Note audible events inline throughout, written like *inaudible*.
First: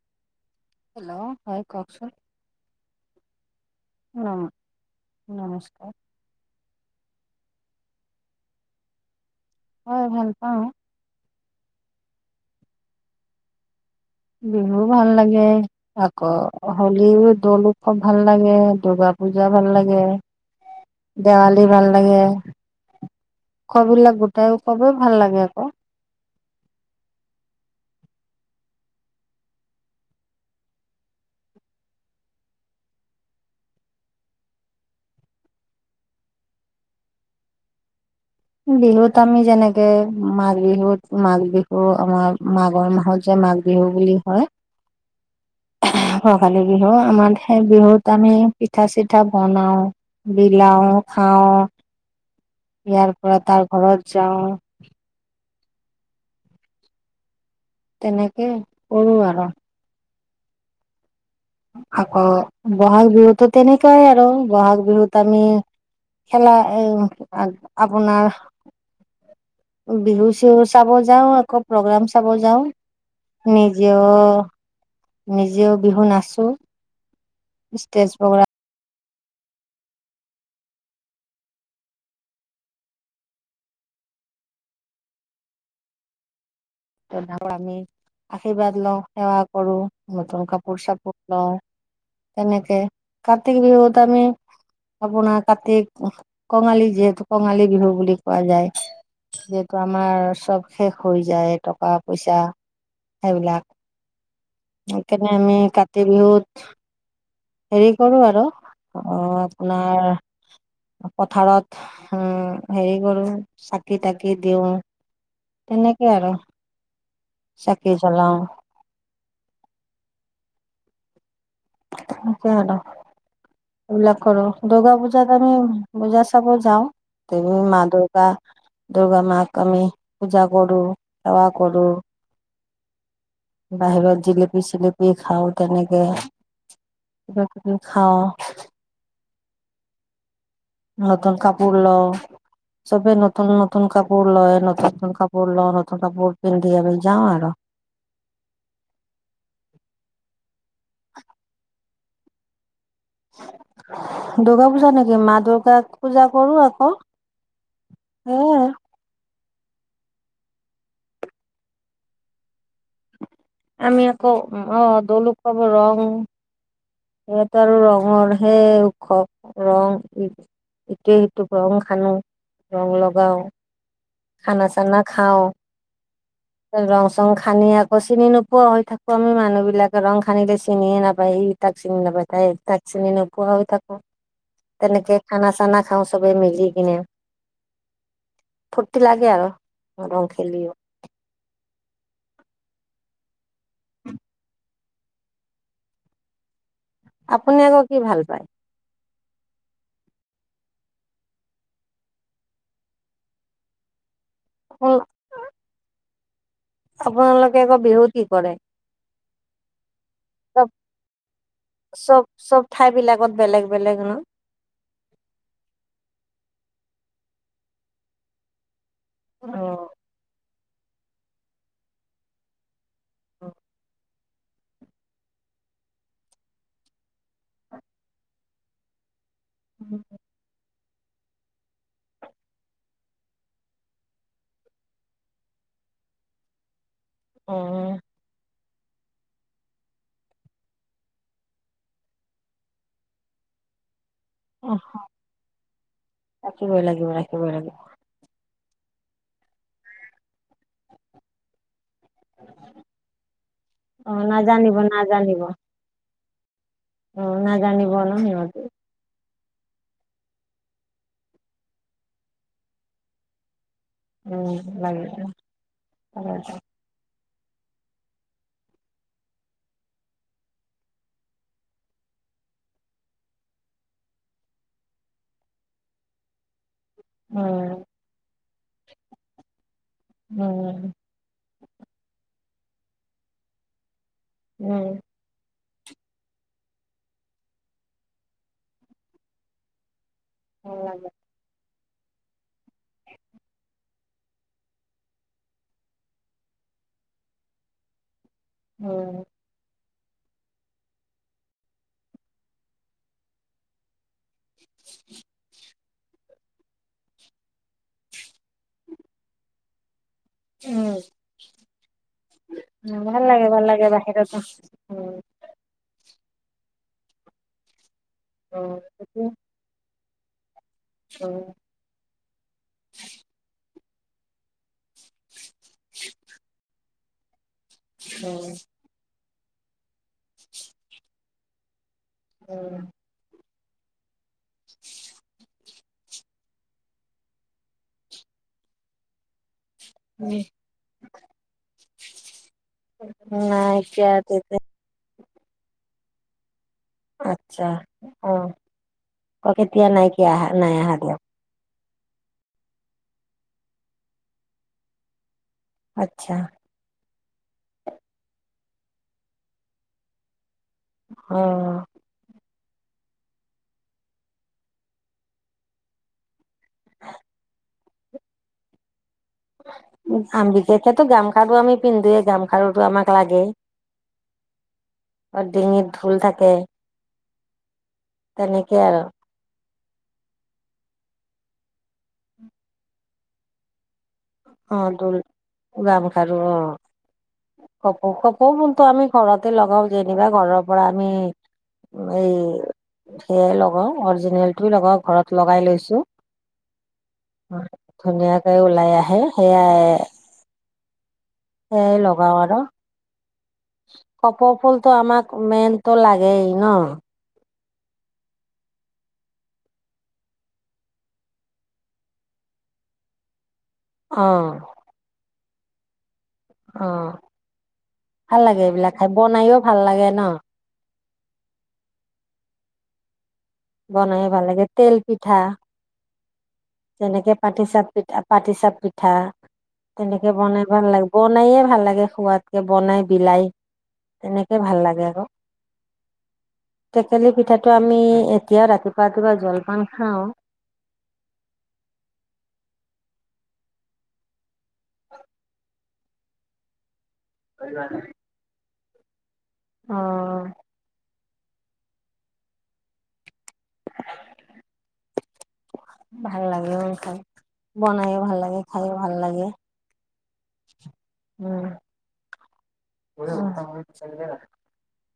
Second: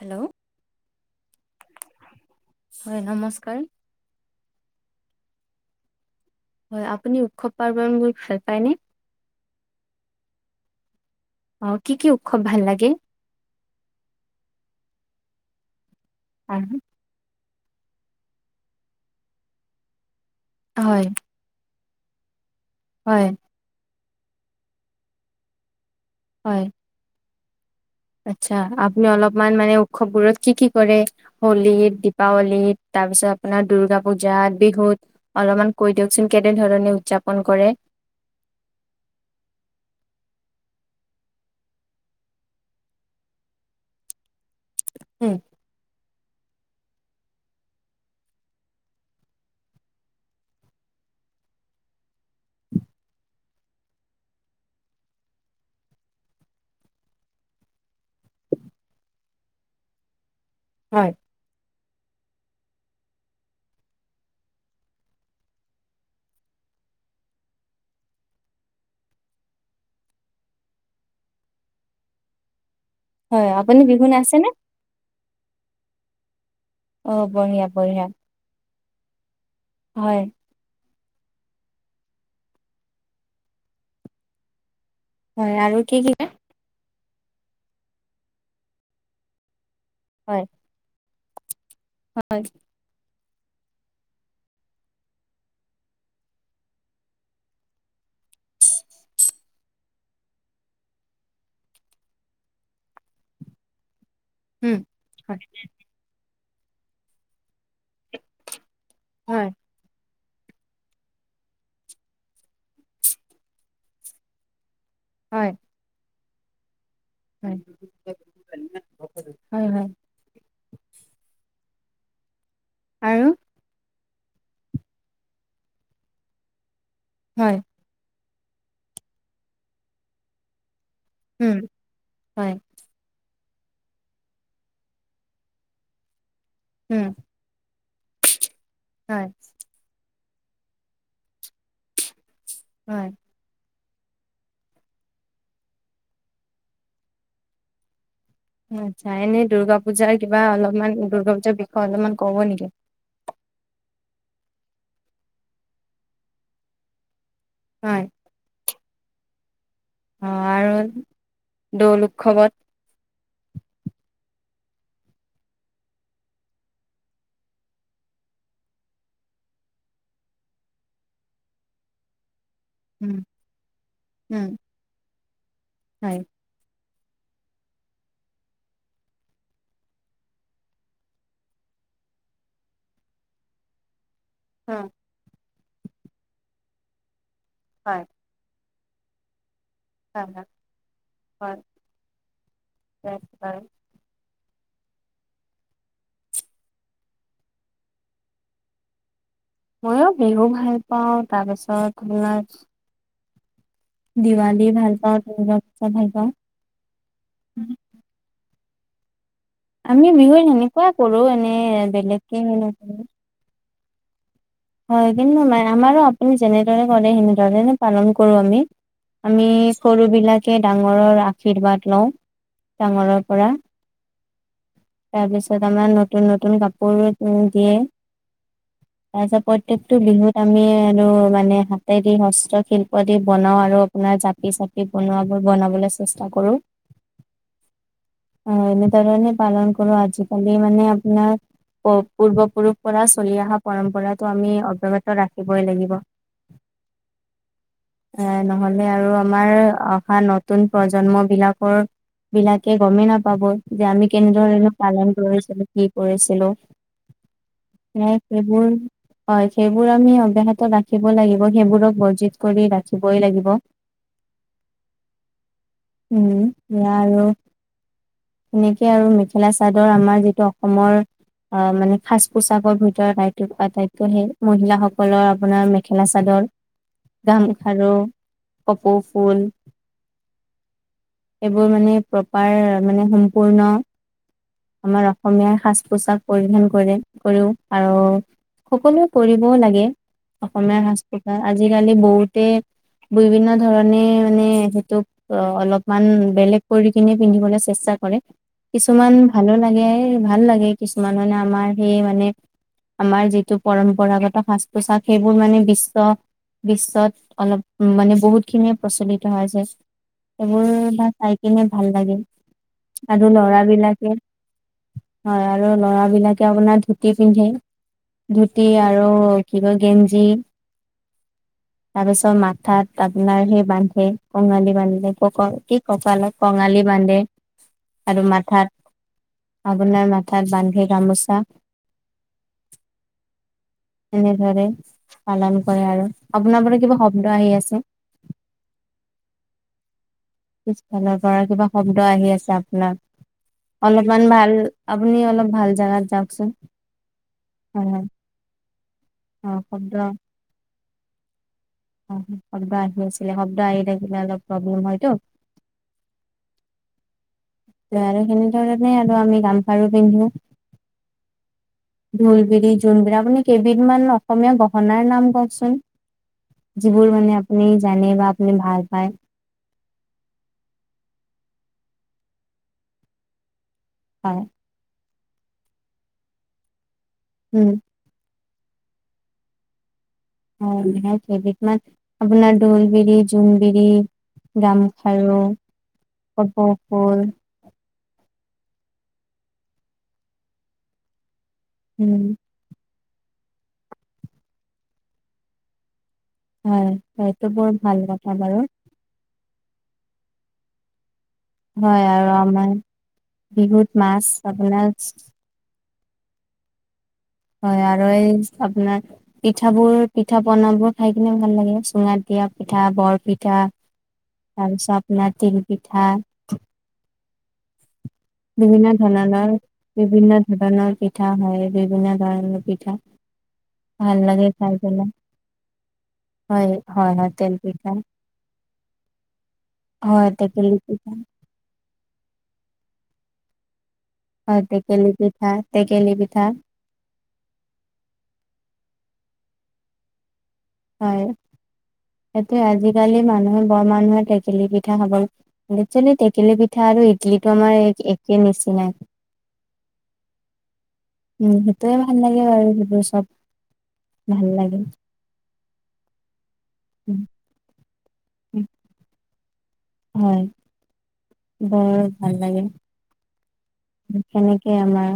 Hello hello হয়, কওকচোন? হয়, নমস্কাৰ। অঁ নমস্কাৰ। হয়, আপুনি উৎসৱ পাৰ্বণ বোৰ ভাল পায় নে? হয়, ভাল পাওঁ। অঁ কি কি উৎসৱ ভাল লাগে? বিহু ভাল লাগে, আৰু আকৌ হলি। বিহু দৌল উৎসৱ ভাল লাগে, দূৰ্গা পূজা ভাল লাগে। হয়। দেৱালী ভাল লাগে। হয়। খোৱা বিলাক গোটাইও খাবই ভাল লাগে আকৌ। হয়। আচ্ছা, আপুনি অলপমান মানে উৎসৱ বোৰত কি কি কৰে? হলীত, দীপাৱলীত তাৰপিছত আপোনাৰ দূৰ্গা পূজাত, বিহুত? অলপমান কৈ দিয়কচোন কেনে ধৰণে উদযাপন কৰে? বিহুত আমি যেনেকে মাঘ বিহুত মাঘ বিহুৰ আমাৰ মাঘৰ মাহত যে মাঘ বিহু- বিহু বুলি হয়। উম। ভোগালী বিহু, আমাৰ সেই বিহুত পিঠা চিঠা বনাওঁ। বিলাও, খাওঁ, ইয়াৰ পৰা তাৰ ঘৰত যাওঁ। তেনেকে কৰোঁ আৰু। হয়। আকৌ ব'হাগ বিহুতো তেনেকুৱাই আৰু। ব'হাগ বিহুত আমি- খেলাই এ আপোনাৰ- বিহু -চিহু চাব যাওঁ আকৌ প্ৰ'গ্ৰাম চাব যাওঁ। হয় আপুনি বিহু নিজেও- নাচেনে? নিজেও বিহু নাচো। অঁ, বঢ়িয়া বঢ়িয়া। *inaudible* হয়। হয়, আৰু কি কি? ডাঙৰক আমি আশীৰ্বাদ লওঁ, সেৱা কৰো, হয় নতুন কাপোৰ -চাপোৰ লওঁ। তেনেকে। কাতি বিহুত আমি- আপোনাৰ কাতি কঙালী যিহেতু কঙালী বিহু বুলি কোৱা যায়। যিহেতু আমাৰ চব শেষ হৈ যায়। টকা- পইচা সেইবিলাক। উম সেইকাৰণে হয় আমি কাত- কাতি বিহুত- হেৰি কৰো আৰু অঁ হয় আপোনাৰ- পথাৰত উম, হেৰি কৰো চাকি -তাকি দিওঁ। হয়। তেনেকে আৰু। চাকি জ্বলাও হয়, হয়। হেনেকে আৰু। আৰু? এইবিলাক কৰো। দুৰ্গা পূজাত আমি পূজা চাব যাওঁ। হয় দেৱী মা দুৰ্গাৰ মাক আমি পূজা কৰো, সেৱা উম কৰো। হয়। বাহিৰত জিলেপি -চিলেপি খাওঁ তেনেকে। উম। কিবা কিবি খাওঁ। হয়। নতুন কাপোৰ লও‌ঁ, হয়। চবে ন- নতুন নতুন কাপোৰ লয়, নতুন নতুন কাপোৰ লওঁ, নতুন কাপোৰ পিন্ধি আমি যাওঁ আৰু। আচ্ছা, এনেই দুৰ্গা পূজাৰ কিবা অলপমান, দুৰ্গা পূজাৰ বিষয়ে অলপমান ক'ব নেকি? দুৰ্গা পূজা নেকি মা-দুৰ্গা পূজা কৰো আকৌ। হয়। এ। অ আৰু দৌল উৎসৱত আমি আকৌ অ', দৌল উৎসৱৰ ৰং ইয়াত আৰু ৰঙৰহে উৎসৱ ৰং ইটোৱে সিটোক ৰং সানো। ৰং উম, লগাও, উম, খানা চানা খাওঁ। হয়। ৰং চং সানি আকৌ চিনি নোপোৱা হৈ থাকো, আমি মানুহ বিলাকে ৰং সানিলে চিনিয়ে নাপায় ই তাক চিনি নাপাই, তাই তাক চিনি নোপোৱা হৈ থাকো হয়, তেনেকে খানা চানা খাওঁ চবে মিলি কিনে। হয়। ফূৰ্তি লাগে আৰু। হয়, ৰং হয়, হয়, খেলিও হয় নিশ্চয়। *unintelligible* আপুনি আকৌ কি ভাল পায়? মইয়ো বিহু ভাল পাওঁ, তাৰপিছত তোমাৰ দিৱালী ভাল পাওঁ, দূৰ্গা পুজা ভাল পাওঁ। আপোনালোকে আকৌ বিহুত কি কৰে? আমি বিহুত চব সেনেকুৱাই কৰো, এনে বেলেগকে নকৰো। আগত বেলেগ বেলেগ ন? হয় কিন্তু নাই, আমাৰো আপুনি যেনেদৰে কৰে সেনেধৰনে পালন কৰো আমি। আমি অ', সৰু বিলাকে ডাঙৰৰ আশীৰ্বাদ লওঁ, ডাঙৰৰ পৰা। তাৰপিছত আমাৰ নতুন নতুন কাপোৰ দিয়ে, তাৰপিছত পৰ প্ৰত্যেকটো বিহু আমি আৰু মানে হাতে দি হস্ত শিল্প দি বনাও আৰু আপোনাৰ জাপি চাপ পি বনোৱাবোৰ বনাবলৈ চেষ্টা কৰো। অঁ। অঁ এনেধৰনে পালন কৰো, আজিকালি মানে আপোনাৰ অ পূৰ্বপুৰুষ পৰা চলি অহা পৰম্পৰা টো আমি অ'। অব্যাহত ৰাখিবই লাগিব। ৰাখিবই লাগিব ৰাখিবই লাগিব এ নহলে আৰু আমাৰ, অহা নতুন প্ৰজন্ম বিলাকৰ বিলাকে গমেই নাপাব, যে আমি অ', কেনেধৰণেনো নাজানিব পালন নাজানিব কৰিছিলো, কি কৰিছিলো। অ', নাজানিব ন এয়াই সিহঁতি। সেইবোৰ হয়, সেইবোৰ আমি অব্যাহত ৰাখিব লাগিব, সেইবোৰক বৰ্জিত কৰি ৰাখিবই লাগিব। উম লাগিব, তাকেইতো। সেইয়া আৰু, সেনেকে আৰু মেখেলা চাদৰ আমাৰ যিটো অসমৰ অ', মানে সাজ-পোছাকৰ ভিতৰত আটাইতকৈ সেই মহিলা সকলৰ আপোনাৰ মে মেখেলা চাদৰ, উম, গামখাৰু, কপৌ ফুল উম। সেইবোৰ মানে প্ৰপাৰ, মানে সম্পূৰ্ণ, উম। আমাৰ অসমীয়াৰ সাজ পোছাক পৰিধান কৰে, কৰো আৰু সকলোৱে কৰিবও লাগে। ভাল অসমীয়াৰ সাজ লাগে পোছাক, আজিকালি বহুতে বিভিন্ন ধৰণে মানে সেইটোক অ', অলপমান বেলেগ কৰি কিনে পিন্ধিবলৈ চেষ্টা কৰে। কিছুমান উম, ভালোঁ লাগে, ভাল লাগে কিছুমান মানে আমাৰ সেই মানে আমাৰ যিটো পৰম্পৰাগত সাজ-পোচাক সেইবোৰ মানে বিশ্ব বিশ্বত অ' অলপ মানে বহুতখিনিয়ে প্ৰচলিত হয় আছে। সেইবোৰ বা উম, চাই কিনে ভাল লাগে ভাল আৰু লাগে ল'ৰা ভাল লাগে বিলাকে বাহিৰতে থাক উম। হয় আৰু ল'ৰা বিলাকে আপোনাৰ ধূতি পিন্ধে ধূতি আৰু কি কয় গেঞ্জি অ' তাৰপিছত মাথাত আপোনাৰ সেই বান্ধে কঙালী বান্ধে ক'ক কি কঁকালত কঙালী বান্ধে আৰু মা উম, আপোনাৰ মাথাত বান্ধে গামোচা। উম। এনেদৰে পালন কৰে আৰু আপোনাৰ পৰা কিবা শব্দ আহি আছে। উম পিছফালৰ পৰা কিবা শব্দ আহি আছে, আপোনাৰ নাইকিয়া অলপমান ভাল তেতিয়া আপুনি অলপ ভাল জাগাত যাওঁকচোন। আচ্ছা, অ' অ কওঁক এতিয়া শব্দ নাই কি অহা নাই অহা দিয়ক। অ' শব্দ আহি আছিলে, শব্দ আহি থাকিলে অলপ প্ৰব্লেম হয়তো। আচ্ছা ডাইৰেক্ট সেনেকে আৰু আমি গামখাৰু পিন্ধো। অহ' ঢোলবিৰি, জোনবিৰি আপুনি কেইবিধমান অসমীয়া গহনাৰ নাম কওঁকচোন? যিবোৰ মানে আপুনি জানে বা আপুনি ভাল পায়। আমি বিশষেতো গামখাৰু আমি পিন্ধোয়ে, গামখাৰুটো আমাক লাগেয়ে। হয়। ডিঙিত ঢোল থাকে উম। তেনেকেই আৰু অ' যেনে কেইবিধমান আপোনাৰ ঢোলবিৰি, জোনবিৰি, অ ঢোল গামখাৰু, গামখাৰু অ কপৌফুল কপৌ কপৌফুলটো কিন্তু আমি ঘৰতে লগাও যেনিবা ঘৰৰ পৰা আমি উম এই সেইয়াই লগাও অৰিজিনেলটো লগাই ঘৰত লগাই লৈছোঁ। হয় সেইটো হয়, বৰ ভাল কথা ধুনীয়াকে বাৰু ওলাই আহে সেয়াই সেইয়াই হয় লগাও আৰু আমাৰ বিহুত মাছ আপোনাৰ কপৌফুলটো আমাক মেইনটো লাগেই ন হয় আৰু এই আপোনাৰ পিঠা বোৰ পিঠা পনাবোৰ খাই কিনে ভাল লাগে, চুঙাত দিয়া পিঠা, বৰ পিঠা অ তাৰপিছত আপোনাৰ তিল পিঠা অ' ভাল লাগে, বিভিন্ন এইবিলাক খাই ধৰণৰ বনাইয়ো ভাল লাগে ন *unintelligible* পিঠা হয়, বিভিন্ন ধৰণৰ পিঠা ভাল বনাইও লাগে খাই তেল পেলাই পিঠা হয়। হয় হয় যেনেকে তেল পাতিচাপ পিঠা, পাতিচাপ পিঠা হয় তেনেকে বনাই টেকেলি ভাল লাগে, পিঠা বনায়ে ভাল লাগে, খোৱাদকে বনাই বিলাই। তেনেকে হয়, ভাল লাগে টেকেলি আকৌ পিঠা টেকেলি পিঠা টেকেলি পিঠাটো আমি এতিয়াও ৰাতিপুৱা ৰাতিপুৱা জলপান খাওঁ। হয়, সেইটো আজিকালি মানুহে বৰ মানুহে টেকেলি পিঠা খাব যেনে টেকেলি পিঠা আৰু ইডলিটো মানে একেই নিচিনা। অহ। উম সেইটোয়ে ভাল লাগে বাৰু সেইবোৰ চব ভাল লাগে। ভাল লাগে অ' খাই, উম, বনাইও ভাল লাগে উম, খাইয়ো ভাল লাগে। হয় বৰ ভাল লাগে *unintelligible* এয়া আমাৰ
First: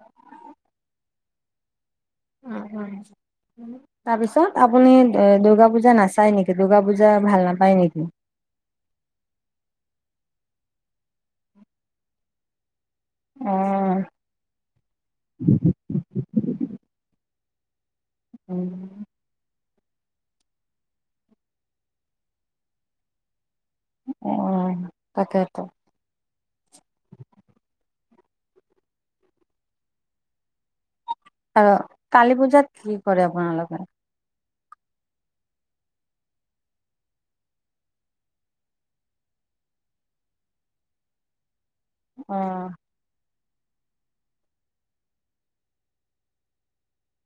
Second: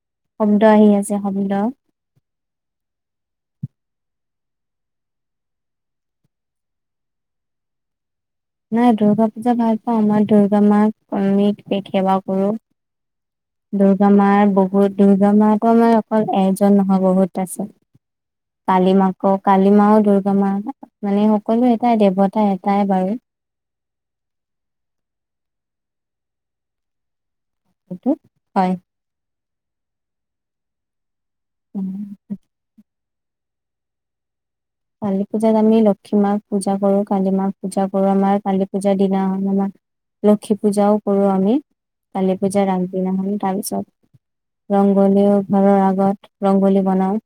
অ'। শব্দ আহি আছে, শব্দ উম, উম। তাৰ পিছত, আপুনি দ দুৰ্গা পূজা নাচায় নেকি, দূৰ্গা পূজা ভাল নাপায় নেকি? নাই দূৰ্গা পূজা ভাল পাওঁ। মই দূৰ্গা মাক *unintelligible* সেৱা কৰোঁ। অ দুৰ্গা মাৰ বহুত দুৰ্গা মা আকৌ আমাৰ আকৌ এজন নহয় বহুত তছে কালি মা অ, কালি মা আৰু দূৰ্গা মা, মানে সকলো এটাই দেৱতা এটাই বাৰু। অঁ, তাকেতো। তে হয় ৰ আৰু কালী পূজাত কি কৰে আপোনালোকে? কালী পূজাত আমি লক্ষী মাক পূজা কৰো, কালি মাক পূজা কৰো। আমাৰ কালী পূজাৰ দিনা হ'ল আমাৰ লক্ষী পূজাও কৰো আমি। কালী অ পূজা ৰান সিনাখনি তাৰপিছত ৰংগোলীও ঘৰৰ আগত ৰংগোলী বনাওঁ।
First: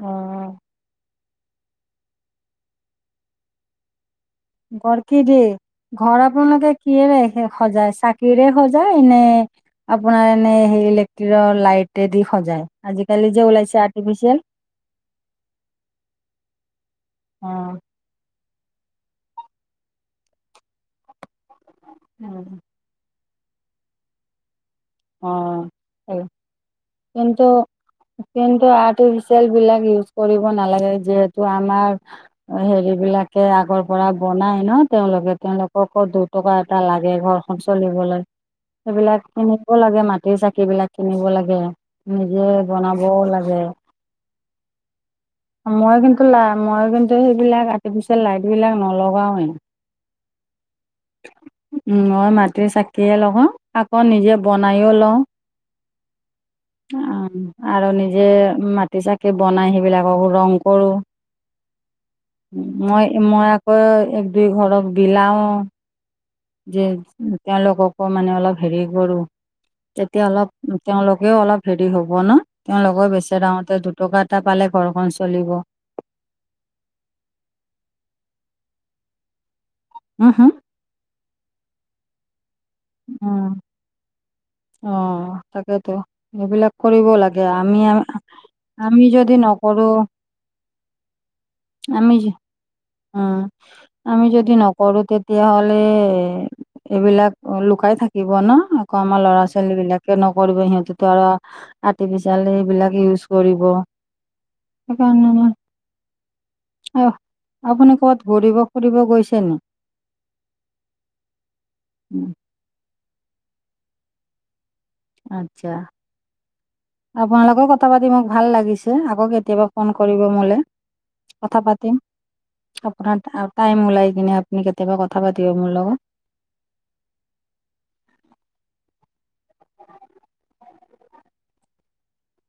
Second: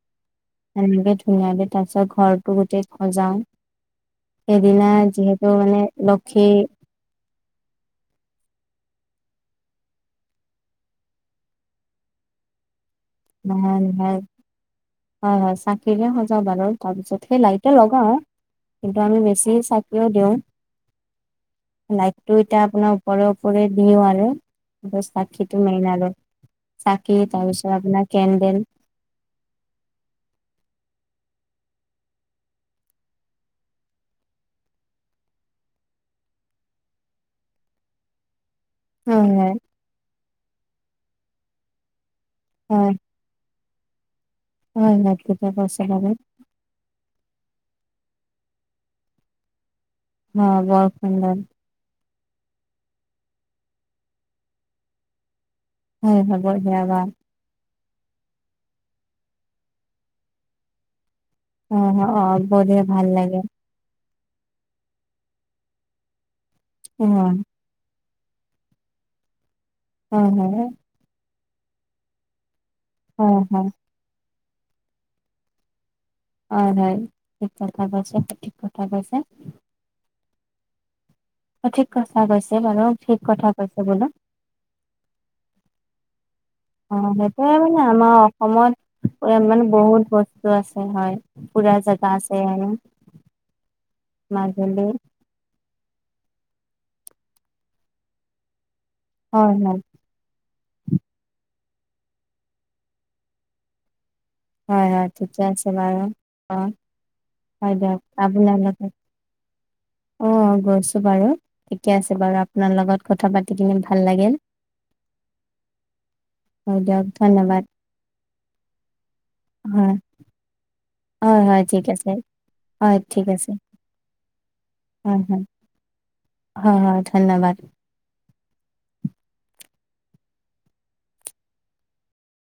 অ', এনেকে ধুনীয়াকে তাৰপিছত ঘৰটো গোটেই সজাওঁ সেইদিনা ঘৰ কি দি যিহেতু মানে ঘৰ লক্ষী আপোনালোকে কিহেৰে সজায়, চাকিৰে সজায় নে আপোনাৰ এনেই সেই ইলেক্ট্ৰিকৰ লাইটেদি সজায়। আজিকালি ওলাইছে নহয় নহয় আৰ্ফিচিয়েল হয় হয় চাকিৰে সজাওঁ বাৰু তাৰ পিছত সেই লাইটে অ', লগাওঁ কিন্তু আমি বেছি চাকিও দিওঁ লাইটটো এতিয়া আপোনাৰ উপৰে উপৰে দিওঁ আৰু। চাকিটো অ', মেইন আৰু, এই চাকি কিন্তু তাৰপিছত আপোনাৰ কেণ্ডেল কিন্তু আৰ্টিফিচিয়েল বিলাক ইউজ কৰিব নালাগে, যিহেতু আমাৰ হেৰি বিলাকে আগৰ পৰা বনাই ন তেওঁলোকে তেওঁলোককো দু টকা এটা লাগে ঘৰখন চলিবলৈ সেইবিলাক হয় হয় কিনিব লাগে মাটিৰ চাকি বিলাক কিনিব লাগে নিজে বনাব লাগে। হয় নেকি মই কিন্তু লা, মই কিন্তু সেইবিলাক আৰ্টিফিচিয়েল লাইট বিলাক নলগাওৱে। অ বৰফেণ্ডৰ উম, মই মাটিৰ চাকিয়ে লগাও, আকৌ নিজে বনাইও লওঁ। হয় হয় বঢ়িয়া বা অ' আৰু নিজে মাটিৰ চাকি বনাই সেইবিলাককো ৰং কৰোঁ। অ' অ' বধে ভাল লাগে। এই এক দুই ঘৰক বিলাও। যে অ হয় তেওঁলোককো মানে অলপ হেৰি কৰোঁ। তেতিয়া হয় অলপ তেওঁলোকেও অলপ হেৰি হ'ব ন তেওঁলোকে হয় বেচেৰা হয় হতে দুটকা এটা পালে ঘৰখন চলিব অ হয় শুদ্ধ কথা কৈছে সঠিক কথা কৈছে হু হুউ ঠিক কথা কৈছে বাৰু, ঠিক উম, কথা কৈছে বোলো। অ' তাকেতো এইবিলাক অ কৰিব লাগে সেইটোয়ে মানে আমি আৰ আমাৰ আমি যদি নকৰো। এইটো আছে হয়। পুৰা জেগা আমি, আছে আৰু অঁ আমি যদি মাজুলী নকৰো তে তেতিয়াহ'লে এইবিলাক লুকাই থাকিব ন, আকৌ আমাৰ ল'ৰা হয় হয় ছোৱালীবিলাক নকৰিব সিহঁতেতো আৰু আৰ্টিফিচিয়েল এইবিলাক ইউজ কৰিব। হয় হয় সেইকাৰণে ঠিকে মই আছে বাৰু। অঁ আহ হয় আপুনি দিয়ক ক'বাত ঘূৰিব আপোনালোকে ফুৰিব গৈছে নি অঁ গৈছো বাৰু, ঠিকে আছে উম, বাৰু আপোনাৰ লগত কথা পাতি কিনে ভাল লাগিল। আচ্ছা, হয় দিয়ক আপোনালোকে ধন্যবাদ কথা পাতি মোক ভাল লাগিছে, আকৌ কে তিয়াবা ফোন হয় কৰিব মোলে, হয় কথা হয় ঠিক পাতিম। আছে হয় আপোনাৰ ঠিক আছে টাইম ওলাই কিনে আপুনি কেতিয়াবা হয় কথা হয় পাতিব মোৰ লগত। হয় হয় ধন্যবাদ।